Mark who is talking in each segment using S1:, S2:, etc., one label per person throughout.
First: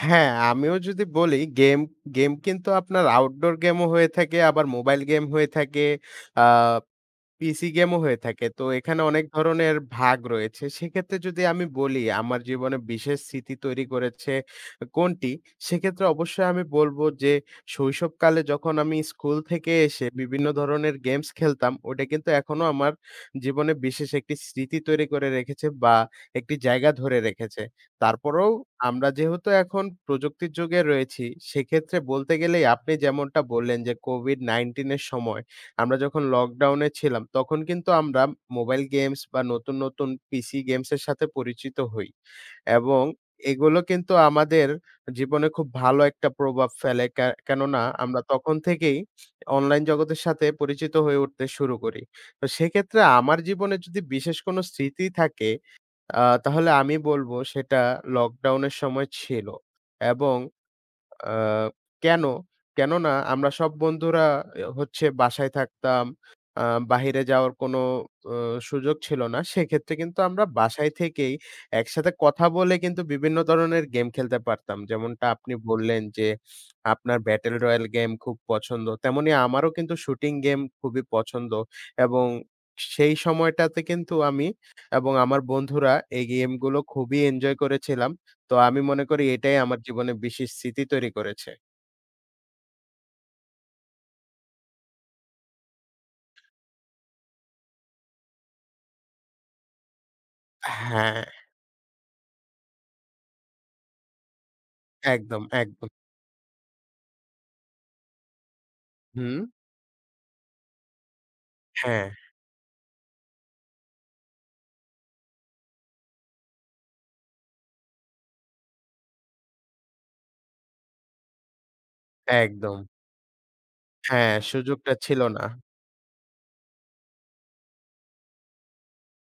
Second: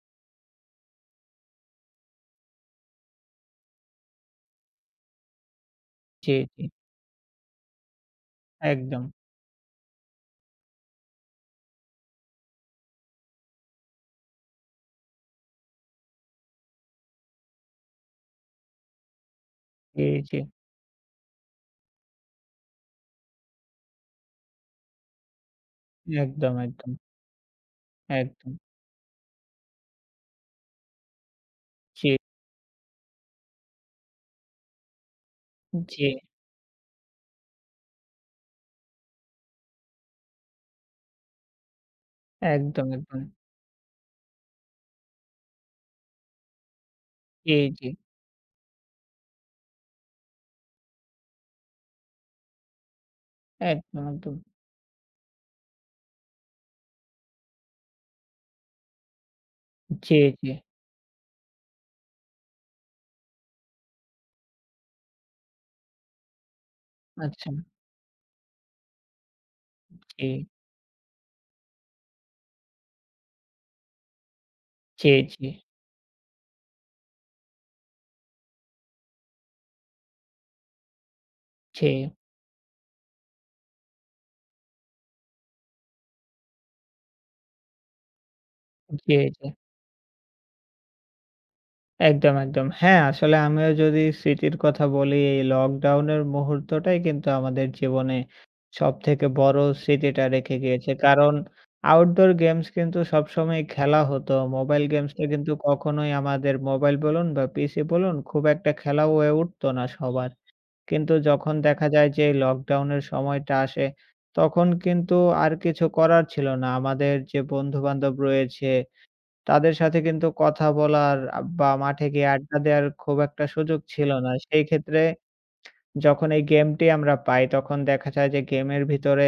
S1: হ্যাঁ, আমিও যদি বলি গেম গেম কিন্তু আপনার Outdoor game ও হয়ে থাকে, আবার মোবাইল গেম হয়ে থাকে,
S2: জে,
S1: আ
S2: জি।
S1: পিসি গেমও হয়ে থাকে। তো এখানে
S2: একদম।
S1: অনেক ধরনের ভাগ রয়েছে। সেক্ষেত্রে যদি আমি বলি আমার জীবনে বিশেষ স্মৃতি তৈরি করেছে কোনটি? সেক্ষেত্রে অবশ্যই আমি বলব যে শৈশবকালে যখন আমি স্কুল থেকে
S2: জি,
S1: এসে
S2: জি।
S1: বিভিন্ন ধরণের গেমস খেলতাম, ওইটা কিন্তু এখনো আমার জীবনে বিশেষ একটি স্মৃতি তৈরি করে রেখেছে বা একটি
S2: একদম,
S1: জায়গা
S2: একদম।
S1: ধরে রেখেছে। তারপরও
S2: একদম।
S1: আমরা যেহেতু এখন প্রযুক্তির যুগে রয়েছি সেক্ষেত্রে
S2: জি।
S1: বলতে গেলেই আপনি যেমনটা বললেন যে, কোভিড-১৯ এর সময় আমরা
S2: জি।
S1: যখন লকডাউনে ছিলাম তখন কিন্তু আমরা মোবাইল গেমস বা নতুন, নতুন পিসি গেমসের সাথে পরিচিত হই।
S2: একদম,
S1: এবং
S2: একদম।
S1: এগুলো কিন্তু আমাদের জীবনে খুব ভালো একটা প্রভাব ফেলে। কে
S2: জি,
S1: কেননা
S2: জি।
S1: আমরা তখন থেকেই অনলাইন জগতের সাথে পরিচিত হয়ে উঠতে শুরু করি। তো সেক্ষেত্রে আমার জীবনে যদি
S2: একদম,
S1: বিশেষ
S2: একদম।
S1: কোন স্মৃতি থাকে আ তাহলে আমি বলব সেটা লকডাউনের সময় ছিল।
S2: জে,
S1: এবং
S2: জি।
S1: আ কেন? কেননা আমরা সব বন্ধুরা এ হচ্ছে বাসায় থাকতাম। আ বাহিরে যাওয়ার
S2: আচ্ছা।
S1: কোনো ও সুযোগ ছিল না। সেক্ষেত্রে কিন্তু আমরা
S2: জি।
S1: বাসায় থেকেই একসাথে কথা বলে কিন্তু বিভিন্ন ধরনের গেম খেলতে পারতাম।
S2: জি,
S1: যেমনটা
S2: জি।
S1: আপনি বললেন যে "আপনার ব্যাটেল রয়াল গেম খুব পছন্দ।" তেমনি আমারও কিন্তু "শুটিং গেম খুবই পছন্দ।"
S2: জে।
S1: এবং সেই সময়টাতে কিন্তু আমি এবং আমার বন্ধুরা এই গেমগুলো খুবই এনজয় করেছিলাম। তো আমি মনে
S2: জি,
S1: করি
S2: জি।
S1: এটাই আমার জীবনে বিশেষ স্মৃতি তৈরি করেছে।
S2: একদম, একদম। হ্যাঁ, আসলে আমিও যদি স্মৃতির কথা বলি লকডাউনের মুহূর্তটাই কিন্তু আমাদের জীবনে সব থেকে বড়ো স্মৃতিটা রেখে গিয়েছে
S1: হ্যাঁ।
S2: কারণ আউটডোর গেমস কিন্তু সবসময়ই খেলা হতো। মোবাইল গেমসটা
S1: একদম,
S2: কিন্তু
S1: একদম।
S2: কখনোই আমাদের মোবাইল বলুন বা পিসি বলুন খুব একটা খেলা হয়ে
S1: হু।
S2: উঠতো না সবার। কিন্তু যখন দেখা
S1: হ্যাঁ।
S2: যায় যে লকডাউনের সময়টা আসে তখন কিন্তু আর কিছু করার ছিল না আমাদের যে বন্ধুবান্ধব রয়েছে তাদের সাথে কিন্তু কথা বলার আ বা মাঠে গিয়ে আড্ডা
S1: একদম।
S2: দেয়ার খুব একটা সুযোগ ছিল না।
S1: হ্যাঁ,
S2: সেই
S1: সুযোগটা
S2: ক্ষেত্রে
S1: ছিল না।
S2: যখন এই গেমটি আমরা পাই তখন দেখা যায় যে গেমের ভিতরে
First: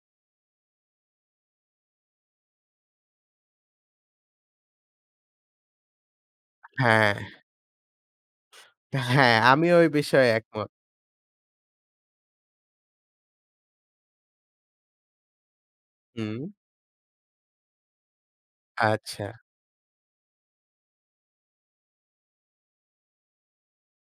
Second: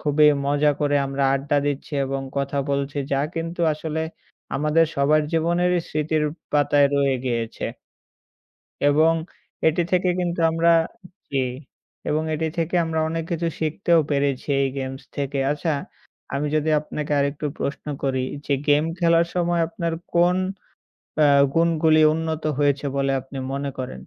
S2: খুবই মজা করে আমরা আড্ডা দিচ্ছি এবং কথা বলছি যা কিন্তু আসলে আমাদের সবার জীবনেরই স্মৃতির পাতায়
S1: হ্যাঁ।
S2: রয়ে গিয়েছে। এবং
S1: হ্যাঁ, আমিও
S2: এটি
S1: এই
S2: থেকে
S1: বিষয়ে
S2: কিন্তু
S1: একমত।
S2: আমরা জি, এবং এটি থেকে আমরা অনেক কিছু শিখতেও পেরেছি এই গেমস থেকে। আচ্ছা,
S1: হুম।
S2: আমি যদি আপনাকে আরেকটু প্রশ্ন করি, যে গেম খেলার
S1: আচ্ছা।
S2: সময় আপনার কোন অ্যা গুণগুলি উন্নত হয়েছে বলে আপনি মনে করেন?